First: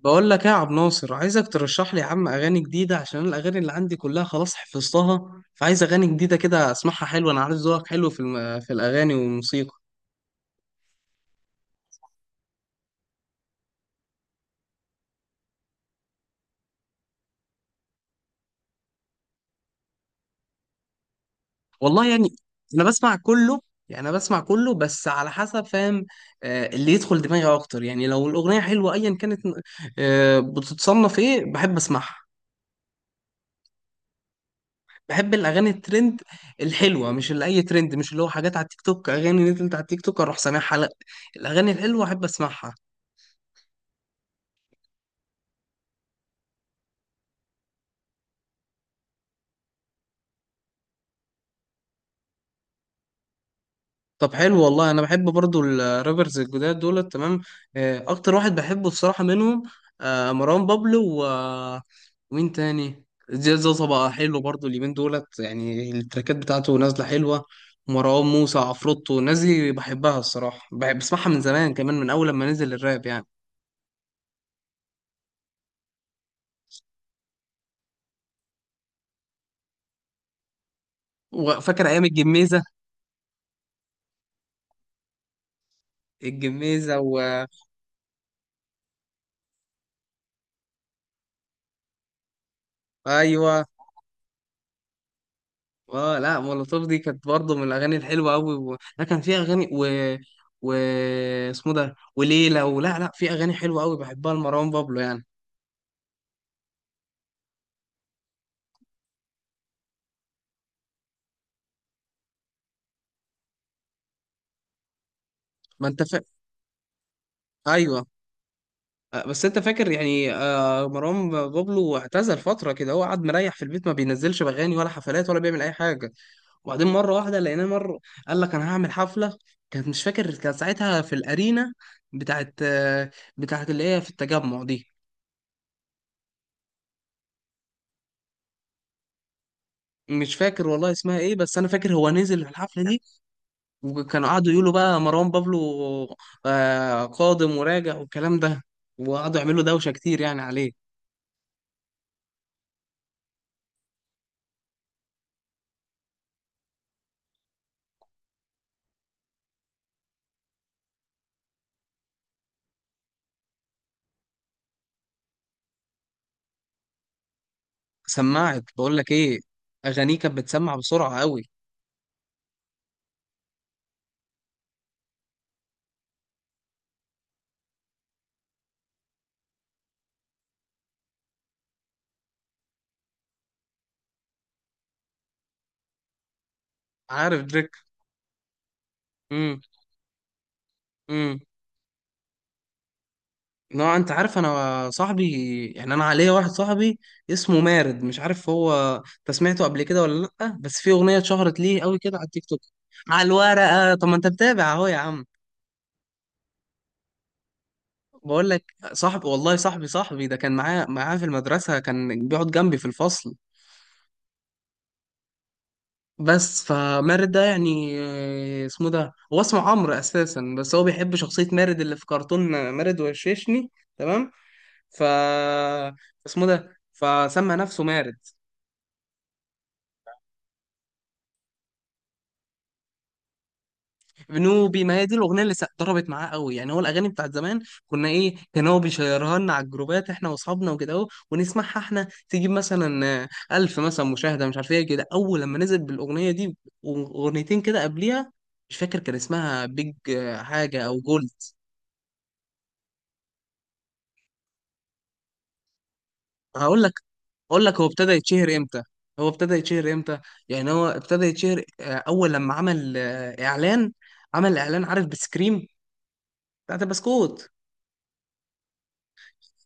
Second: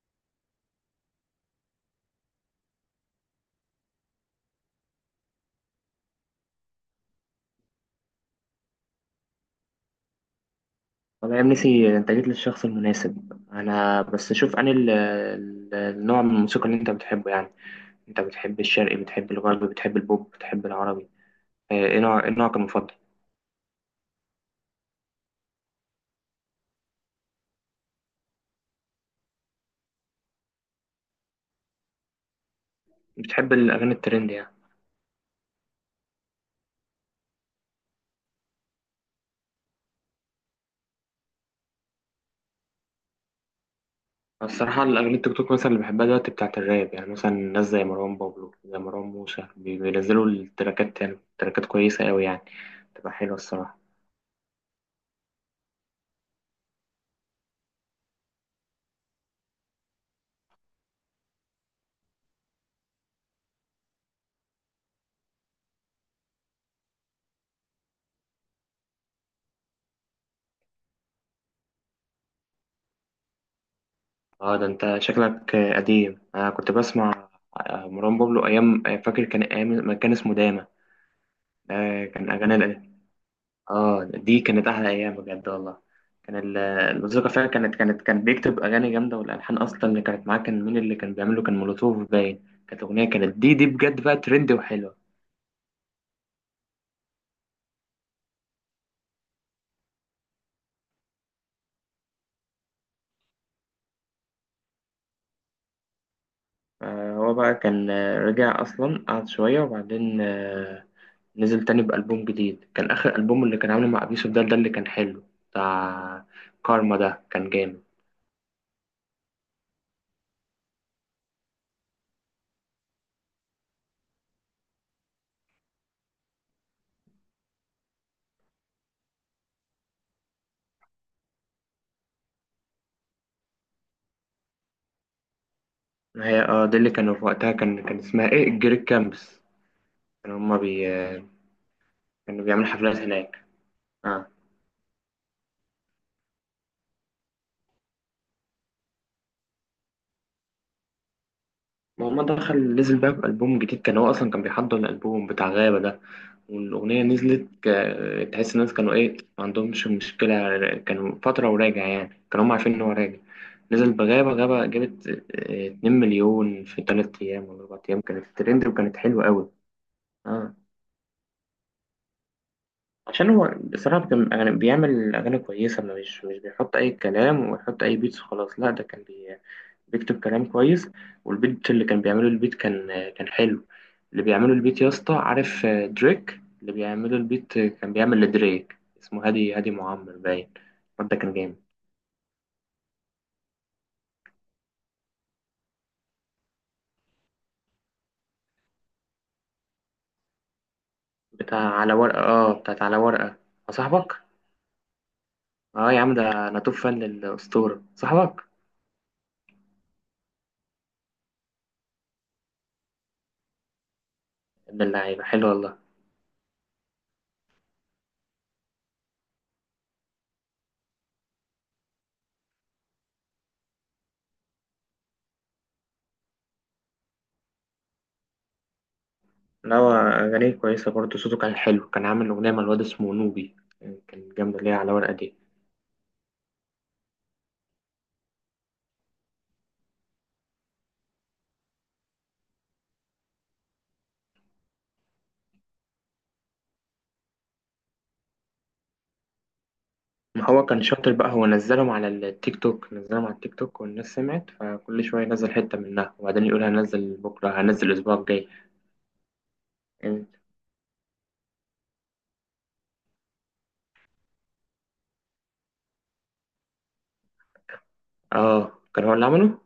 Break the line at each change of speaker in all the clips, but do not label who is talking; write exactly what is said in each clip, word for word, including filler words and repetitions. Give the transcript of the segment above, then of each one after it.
بقول لك ايه يا عبد ناصر، عايزك ترشح لي يا عم اغاني جديده عشان الاغاني اللي عندي كلها خلاص حفظتها، فعايز اغاني جديده كده اسمعها حلوه. انا عارف ذوقك حلو في الم... في الاغاني والموسيقى.
والله يا ابني انت جيت للشخص المناسب. انا بس شوف، انا ال- ال- النوع من الموسيقى اللي انت بتحبه يعني. انت بتحب الشرقي، بتحب الغربي، بتحب البوب، بتحب العربي؟ اه، ايه
والله
نوع
يعني
ايه نوعك
انا
المفضل؟
بسمع كله. يعني انا بسمع كله بس على حسب، فاهم. آه، اللي يدخل دماغي اكتر، يعني لو الاغنيه حلوه ايا كانت. آه، بتتصنف ايه بحب اسمعها.
بتحب الاغاني الترند يعني؟
بحب الاغاني الترند الحلوه، مش اللي اي ترند، مش اللي هو حاجات على التيك توك، اغاني نزلت على التيك توك اروح سامعها، لا. الاغاني الحلوه احب اسمعها.
الصراحه الاغاني التيك توك مثلا اللي بحبها دلوقتي بتاعت الراب، يعني مثلا ناس زي مروان بابلو، زي مروان موسى، بي- بينزلوا التراكات، يعني تراكات كويسه قوي يعني، تبقى حلوه الصراحه.
طب حلو والله، انا بحب برضو الرابرز الجداد دول، تمام. آه، اكتر واحد بحبه بصراحة منهم، آه، مروان بابلو و ومين تاني، زياد زوزة بقى حلو برضو اليومين دولت، يعني التراكات بتاعته نازلة حلوة. مروان موسى، عفروتو، الناس دي بحبها الصراحة، بحب بسمعها من زمان، كمان من اول لما نزل الراب يعني.
اه ده انت شكلك اه، قديم. انا كنت بسمع اه، مروان بابلو ايام، اه، فاكر كان ايام ما كان اسمه داما.
وفاكر ايام
آه، كان أغاني
الجميزة.
ال- آه، دي كانت أحلى أيام بجد والله. كان ال-
الجميزة
الموسيقى
و...
فيها كانت كانت كان بيكتب أغاني جامدة، والألحان أصلا اللي كانت معاه كان مين اللي كان بيعمله؟ كان مولوتوف باين، كانت أغنية كانت دي
ايوه.
دي بجد بقى ترند وحلوة.
اه لا، مولوتوف دي كانت برضه من الاغاني الحلوه قوي، و... لا كان فيها اغاني و و اسمه ده، وليلى، ولا لا، في اغاني حلوه قوي بحبها لمروان بابلو يعني.
آه، هو بقى كان آه، رجع أصلا، قعد شوية وبعدين آه، نزل تاني بألبوم جديد. كان آخر ألبوم اللي كان عامله مع أبيوسف، ده ده اللي كان حلو،
ما انت فا...
بتاع كارما، ده كان جامد.
ايوه. آه، بس انت فاكر يعني، آه، مروان بابلو اعتزل فتره كده، هو قعد مريح في البيت، ما بينزلش اغاني ولا حفلات ولا بيعمل اي حاجه. وبعدين مره واحده لقيناه، مره قال لك انا هعمل حفله. كانت، مش فاكر، كانت ساعتها في الارينا بتاعت آه، بتاعت اللي هي في التجمع دي.
هي اه دي اللي كانوا في وقتها، كان كان اسمها ايه، الجريك كامبس.
مش
كانوا هما
فاكر
بي
والله اسمها
آه،
ايه، بس انا فاكر هو نزل
كانوا بيعملوا
الحفله
حفلات
دي.
هناك. اه،
وكانوا قعدوا يقولوا بقى مروان بابلو آه، قادم وراجع والكلام ده، وقعدوا يعملوا دوشة كتير يعني عليه.
ما هو ما دخل نزل بقى بألبوم جديد، كان هو أصلا كان بيحضر الألبوم بتاع غابة ده. والأغنية نزلت، ك- تحس الناس كانوا إيه، ما عندهمش مشكلة، كانوا فترة وراجع يعني، كانوا هم عارفين إن هو راجع. نزل بغابة، غابة جابت آه، اتنين مليون في تلات أيام ولا أربع أيام، كانت
سمعت.
ترند
بقول
وكانت
لك
حلوة
ايه،
أوي.
اغانيه كانت
اه،
بتسمع بسرعة قوي.
عشان هو بصراحة كان أغاني بيعمل أغاني كويسة، ما مش مش بيحط أي كلام ويحط أي بيتس وخلاص، لا ده كان بي بيكتب كلام كويس. والبيت اللي كان بيعمله، البيت كان كان حلو. اللي بيعمله البيت، يا اسطى، عارف آه، دريك؟ اللي بيعمله
عارف
البيت، آه،
دريك.
كان بيعمل لدريك، اسمه هادي
امم
هادي معمر باين. الواد ده كان
امم
جامد.
نوع، انت عارف انا صاحبي، يعني انا عليا واحد صاحبي اسمه مارد. مش عارف هو انت سمعته قبل كده ولا لا، بس في اغنية
بتاع
اتشهرت ليه
على
قوي كده
ورقة،
على التيك
اه
توك.
بتاعت على
على
ورقة. آه،
الورقة، طب ما
صاحبك؟
انت متابع اهو يا عم.
اه يا عم، ده انا توب فان للأسطورة صاحبك.
بقول لك صاحبي والله، صاحبي صاحبي ده كان معايا معايا في المدرسة، كان بيقعد جنبي في الفصل.
ابن اللعيبة حلو والله.
بس فمارد ده يعني، آه، اسمه ده هو اسمه عمرو اساسا، بس هو بيحب شخصية مارد اللي في كرتون مارد وششني، تمام. ف اسمه ده فسمى نفسه مارد.
نوى أغانيه كويسة برضه، صوته كان حلو، كان عامل أغنية مع الواد اسمه نوبي، يعني كان جامدة ليها
بنوبي،
على
ما هي
ورقة
دي
دي.
الاغنيه اللي س- ضربت معاه قوي، يعني هو الاغاني بتاعت زمان كنا ايه، كان هو بيشيرها لنا على الجروبات احنا واصحابنا وكده اهو، ونسمعها احنا، تجيب مثلا آه، ألف مثلا مشاهده مش عارف ايه كده اول لما نزل بالاغنيه دي. واغنيتين كده قبليها، مش فاكر كان اسمها بيج آه،
ما هو كان
حاجه، او
شاطر
جولد.
بقى، هو نزلهم على التيك توك، نزلهم على التيك توك، والناس سمعت، فكل شوية ينزل حتة منها وبعدين يقول
هقول لك
هنزل بكرة،
اقول لك، هو
هنزل
ابتدى
الأسبوع الجاي.
يتشهر امتى؟ هو ابتدى يتشهر امتى؟ يعني هو ابتدى يتشهر آه، اول لما عمل آه، اعلان. عمل اعلان عارف، بسكريم بتاعت البسكوت.
اه، كان هو اللي عمله.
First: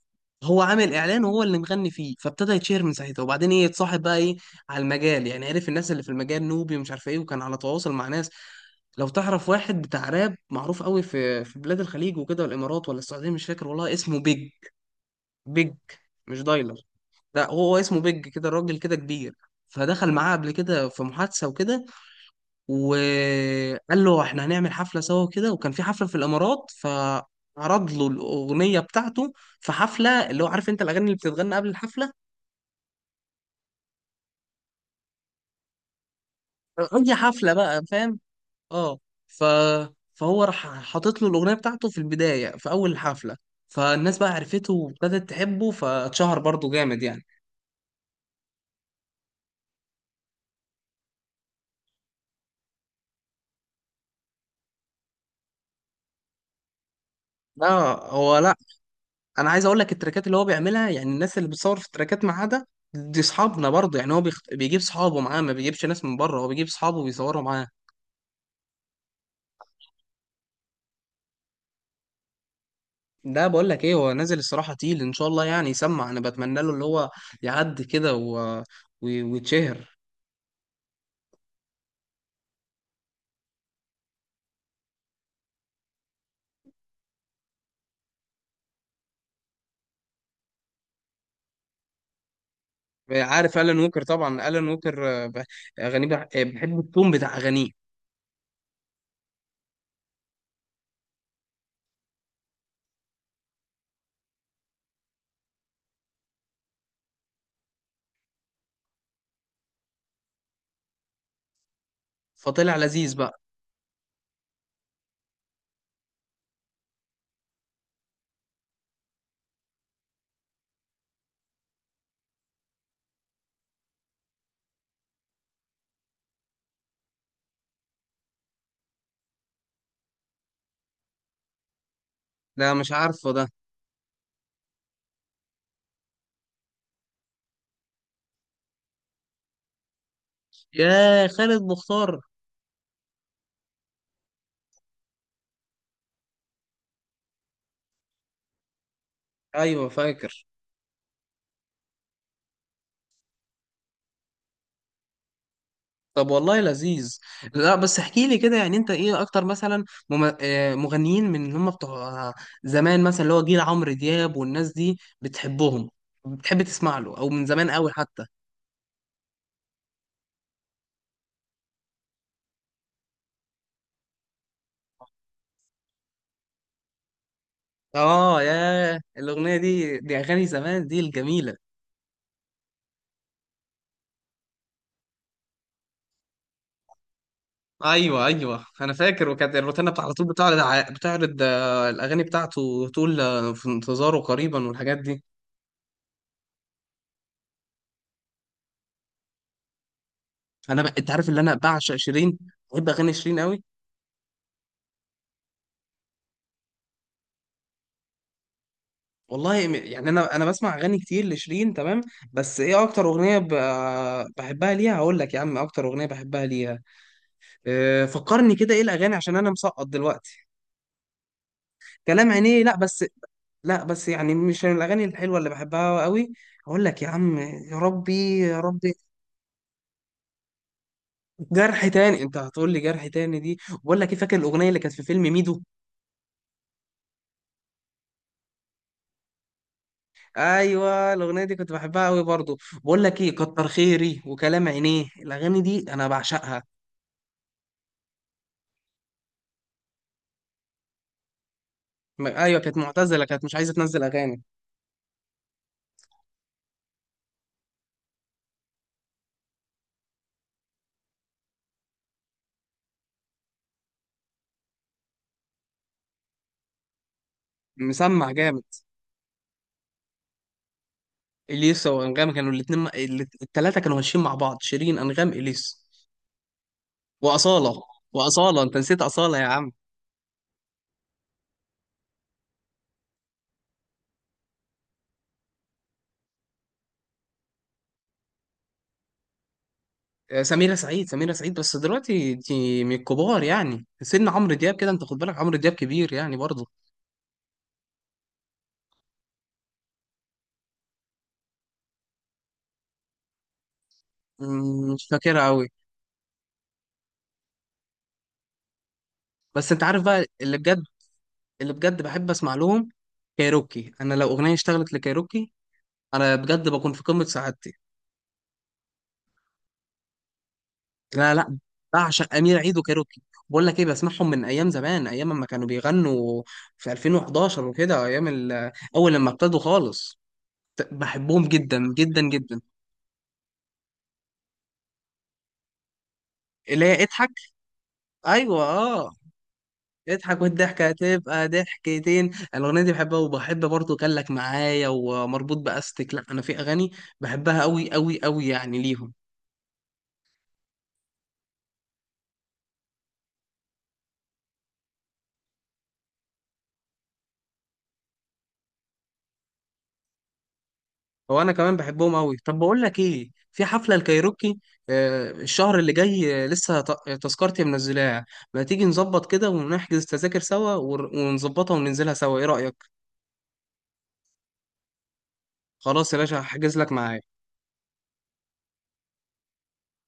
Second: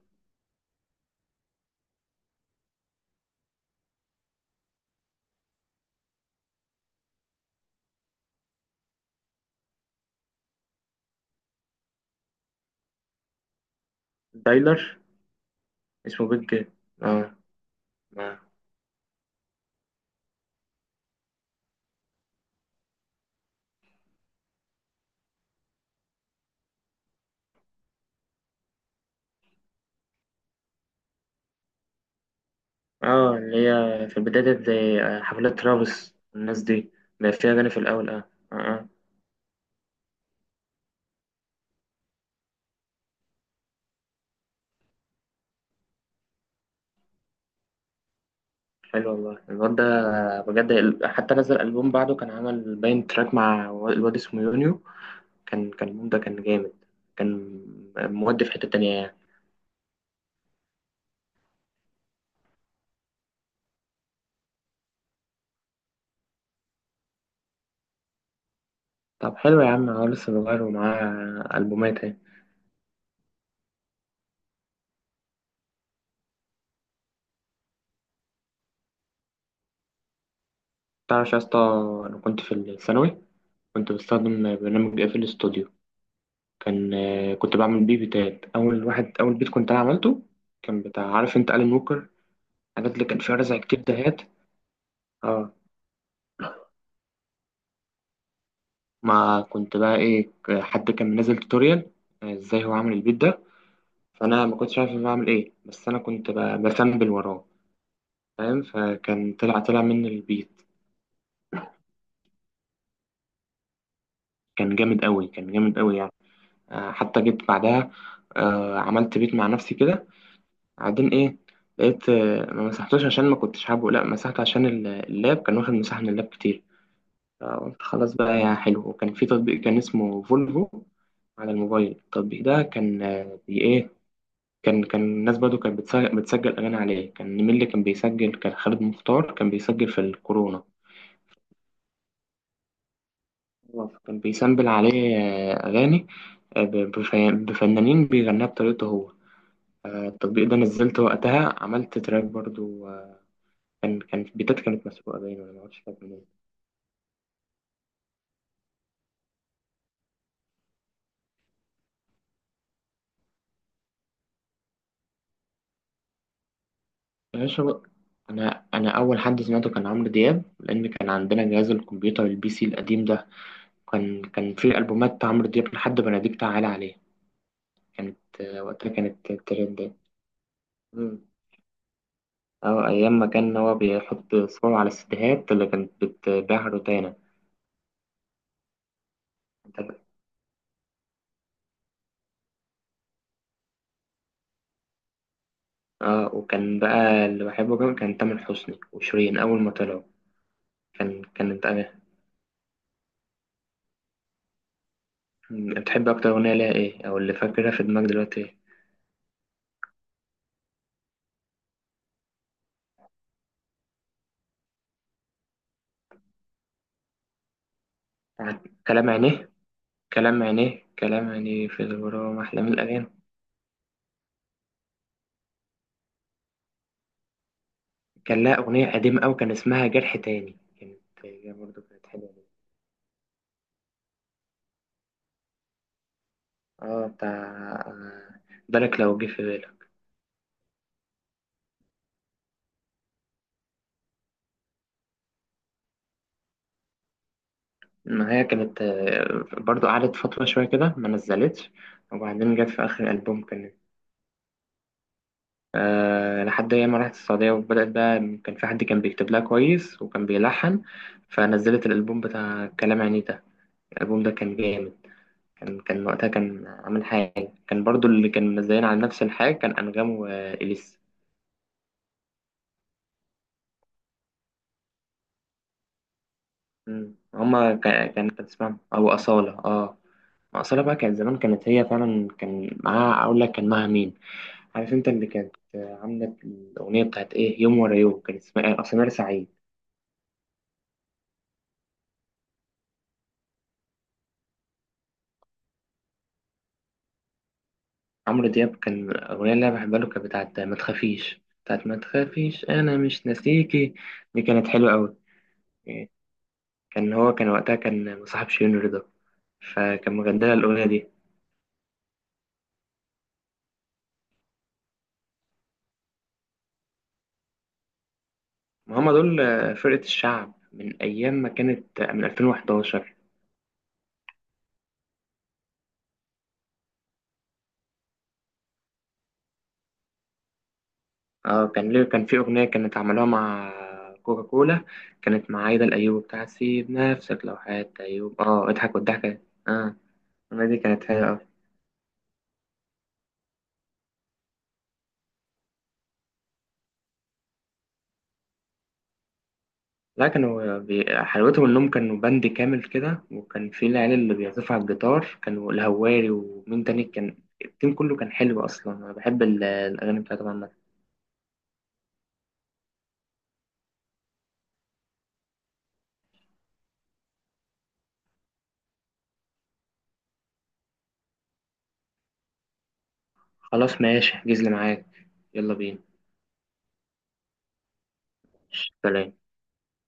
هو عامل اعلان وهو اللي مغني فيه، فابتدى يتشهر من ساعتها. وبعدين ايه، اتصاحب بقى ايه على المجال يعني، عرف الناس اللي في المجال، نوبي ومش عارف ايه، وكان على تواصل مع ناس. لو تعرف واحد بتاع راب معروف قوي في في بلاد الخليج وكده والامارات ولا السعوديه، مش فاكر والله اسمه، بيج.
دايلر.
بيج،
اسمه
مش
بيج.
دايلر.
اه.
لا هو اسمه بيج
اه.
كده، راجل كده كبير. فدخل معاه قبل كده في محادثة وكده، وقال له احنا هنعمل حفلة سوا كده. وكان في حفلة في الإمارات، فعرض له الأغنية بتاعته في حفلة، اللي هو عارف انت الأغاني اللي بتتغنى قبل الحفلة،
آه، اللي هي في البداية ديت زي آه، حفلات ترافيس والناس دي،
أي
اللي
حفلة
فيها أغاني في
بقى،
الأول.
فاهم.
اه. اه. آه.
اه. ف... فهو راح حاطط له الأغنية بتاعته في البداية، في أول الحفلة، فالناس بقى عرفته وابتدت تحبه، فاتشهر برضه جامد يعني.
حلو والله الواد ده بجد. ال- حتى نزل ألبوم بعده، كان عمل باين تراك مع و- الواد اسمه يونيو. كان كان الألبوم ده كان جامد، كان
لا، هو
مودي في
لا،
حتة تانية يعني.
انا عايز اقول لك التراكات اللي هو بيعملها، يعني الناس اللي بتصور في التراكات معاه ده، دي اصحابنا برضه يعني. هو بيخ... بيجيب صحابه معاه، ما بيجيبش ناس من بره، هو بيجيب صحابه وبيصوروا معاه.
طب حلو يا عم، هو لسه صغير ومعاه ألبومات اهي.
ده بقول لك ايه، هو نازل الصراحه تقيل، ان شاء الله يعني يسمع. انا بتمنى له اللي هو يعدي كده و... و... ويتشهر.
تعرف يا اسطى، أنا كنت في الثانوي، كنت بستخدم برنامج اف الاستوديو. كان كنت بعمل بيه بيتات. أول واحد، أول بيت كنت أنا عملته، كان بتاع، عارف أنت ألان ووكر؟ الحاجات اللي كان فيها رزع
عارف الان
كتير
ووكر؟
دهات.
طبعا الان ووكر، آه، ب- اغانيه بح- آه، بحب التون بتاع اغانيه.
ما كنت بقى ايه، ك- حد كان منزل توتوريال آه، ازاي هو عامل البيت ده. فانا ما كنتش عارف أنا بعمل ايه، بس انا كنت ب- بفنبل وراه فاهم. فكان طلع طلع مني البيت،
فطلع لذيذ بقى.
كان جامد قوي، كان جامد قوي يعني. آه، حتى جيت بعدها آه، عملت بيت مع نفسي كده. بعدين ايه، لقيت آه، ما مسحتوش عشان ما كنتش حابه، لا مسحته عشان ال- اللاب كان واخد مساحة من اللاب كتير. فقلت خلاص بقى يا حلو. وكان في تطبيق كان اسمه فولفو على الموبايل. التطبيق ده
لا مش
كان
عارفه
آه،
ده.
بي- ايه كان كان الناس برضه كانت بتسجل, بتسجل أغاني عليه. كان مين اللي كان بيسجل؟ كان خالد مختار كان بيسجل في الكورونا.
يا خالد مختار.
هو كان بيسامبل عليه آه، أغاني آه، ب- بف- بفنانين، بيغنيها بطريقته هو.
ايوه
آه،
فاكر.
التطبيق ده نزلته وقتها، عملت تراك برضه آه، كان كان بيتات كانت مسروقة باين، ولا معرفش كانت منين.
طب والله لذيذ. لا بس احكي لي كده، يعني انت ايه اكتر مثلا مم- آه، مغنيين من اللي هم بتوع زمان، مثلا اللي هو جيل عمرو دياب والناس دي، بتحبهم؟ بتحب تسمع له، او
يا
من زمان
باشا،
قوي حتى؟
أنا أنا أول حد سمعته كان عمرو دياب، لأن كان عندنا جهاز الكمبيوتر، البي سي القديم ده. كان كان فيه ألبومات عمرو دياب، لحد بناديك تعالى عليه، كانت
اه
آه، وقتها
يا،
كانت
الاغنيه
ترند.
دي دي اغاني زمان دي
مم.
الجميله.
أو أيام ما كان هو بيحط صور على الستيهات اللي كانت بتبيعها روتانا.
ايوه ايوه، انا فاكر. وكانت الروتانا بتاع على طول بتعرض ع- بتعرض آه، الاغاني بتاعته، وتقول آه، في انتظاره قريبا والحاجات دي.
اه، وكان بقى اللي بحبه كمان كان تامر حسني وشيرين أول ما طلعوا.
انا ب... انت
كان
عارف اللي انا
كانت
بعشق
أنا
شيرين. بحب اغاني شيرين قوي.
بتحب أكتر أغنية ليها إيه، أو اللي فاكرها في دماغك دلوقتي إيه؟
والله م- يعني، انا انا بسمع اغاني كتير لشيرين، تمام. بس ايه اكتر اغنيه ب... بحبها ليها، هقول لك يا عم اكتر اغنيه بحبها ليها. أه، فكرني
بتاعت
كده ايه
كلام
الاغاني، عشان انا
عينيه؟
مسقط
كلام
دلوقتي.
عينيه، كلام عينيه في
كلام
الغرام أحلى
عينيه،
من
لا بس،
الأغاني.
لا بس يعني مش من الاغاني الحلوه اللي بحبها قوي. هقول لك يا عم، يا ربي
كان لها
يا
أغنية
ربي.
قديمة أوي كان اسمها جرح تاني، كانت هي برضه
جرح
كانت
تاني،
حلوة.
انت هتقول لي جرح تاني دي. بقول لك ايه، فاكر الاغنيه اللي كانت في فيلم ميدو؟
اه بتاع آه، بالك لو جه في بالي.
ايوه الاغنيه دي كنت بحبها قوي برضو. بقول لك ايه، كتر خيري وكلام عينيه الاغاني دي انا بعشقها.
ما هي كانت آه، برضو قعدت فترة شوية كده ما نزلتش،
م-
وبعدين
ايوه،
جت
كانت
في آخر
معتزله كانت
ألبوم
مش عايزه
كانت.
تنزل اغاني.
أه، لحد أيام ما رحت السعودية وبدأت بقى، كان في حد كان بيكتب لها كويس وكان بيلحن، فنزلت الألبوم بتاع كلام يعني ده. الألبوم ده كان جامد. كان كان وقتها كان عامل حاجة، كان برضو اللي
مسمع
كان
جامد.
منزلين على نفس الحاجة كان أنغام وإليسا.
اليسا وانغام كانوا الاثنين، الثلاثه كانوا ماشيين مع بعض، شيرين انغام اليسا.
مم. هما
واصاله،
كا- كان كان
واصاله، انت
اسمهم
نسيت
أو
اصاله يا
أصالة
عم.
اه. أصالة بقى كانت زمان، كانت هي فعلا كان معاها، أقول لك كان معاها مين، عارف انت اللي كانت عامله الاغنيه بتاعت ايه، يوم ورا يوم، كان اسمها اصل، نار سعيد.
آه، سميرة سعيد. سميرة سعيد بس دلوقتي دي من الكبار، يعني سن عمرو دياب كده، انت خد بالك عمرو دياب كبير يعني برضه.
عمرو دياب، كان الاغنيه اللي انا بحبها له كانت بتاعت ما تخافيش بتاعت ما تخافيش انا مش ناسيكي. دي كانت حلوه
مم، مش
قوي.
فاكرها قوي.
كان هو كان وقتها كان مصاحب شيرين رضا،
بس انت عارف
فكان
بقى
مغنيها
اللي بجد،
الاغنيه دي.
اللي بجد بحب اسمع لهم، كايروكي. انا لو اغنيه اشتغلت لكايروكي انا بجد بكون في قمه سعادتي.
ما هم دول فرقه الشعب من
لا
ايام ما
لا،
كانت من
بعشق امير عيد
ألفين وحداشر.
وكايروكي. بقول لك ايه، بسمعهم من ايام زمان، ايام ما كانوا بيغنوا في ألفين وحداشر وكده، ايام ال- اول لما ابتدوا خالص. ت- بحبهم
اه،
جدا
كان ليه
جدا
كان في
جدا.
اغنيه كانت عملوها مع كوكا كولا، كانت مع عايده الايوبي، بتاعت
اللي
سيب
هي اضحك.
نفسك لو حياة ايوب،
ايوه
اه اضحك
اه،
والضحكه. اه،
اضحك
السنة دي
والضحكه
كانت هي أوي.
هتبقى ضحكتين، الاغنيه دي بحبها. وبحب برضه كان لك معايا، ومربوط باستك، لا انا في اغاني بحبها قوي قوي قوي يعني ليهم.
لا، كانوا بي- حلاوتهم إنهم كانوا باند كامل كده، وكان في العيال اللي بيعزفوا على الجيتار، كانوا الهواري ومين تاني كان. التيم كله كان حلو أصلا. أنا بحب ال- الأغاني بتاعتهم عامة.
هو انا كمان بحبهم قوي. طب بقول لك ايه، في حفله الكايروكي آه، الشهر اللي جاي، آه، لسه ت- تذكرتي منزلاها. ما تيجي نظبط كده ونحجز تذاكر سوا ور- ونظبطها وننزلها سوا، ايه رايك؟
خلاص ماشي، احجز لي معاك. يلا بينا.
خلاص يا باشا، هحجز لك معايا.
سلام.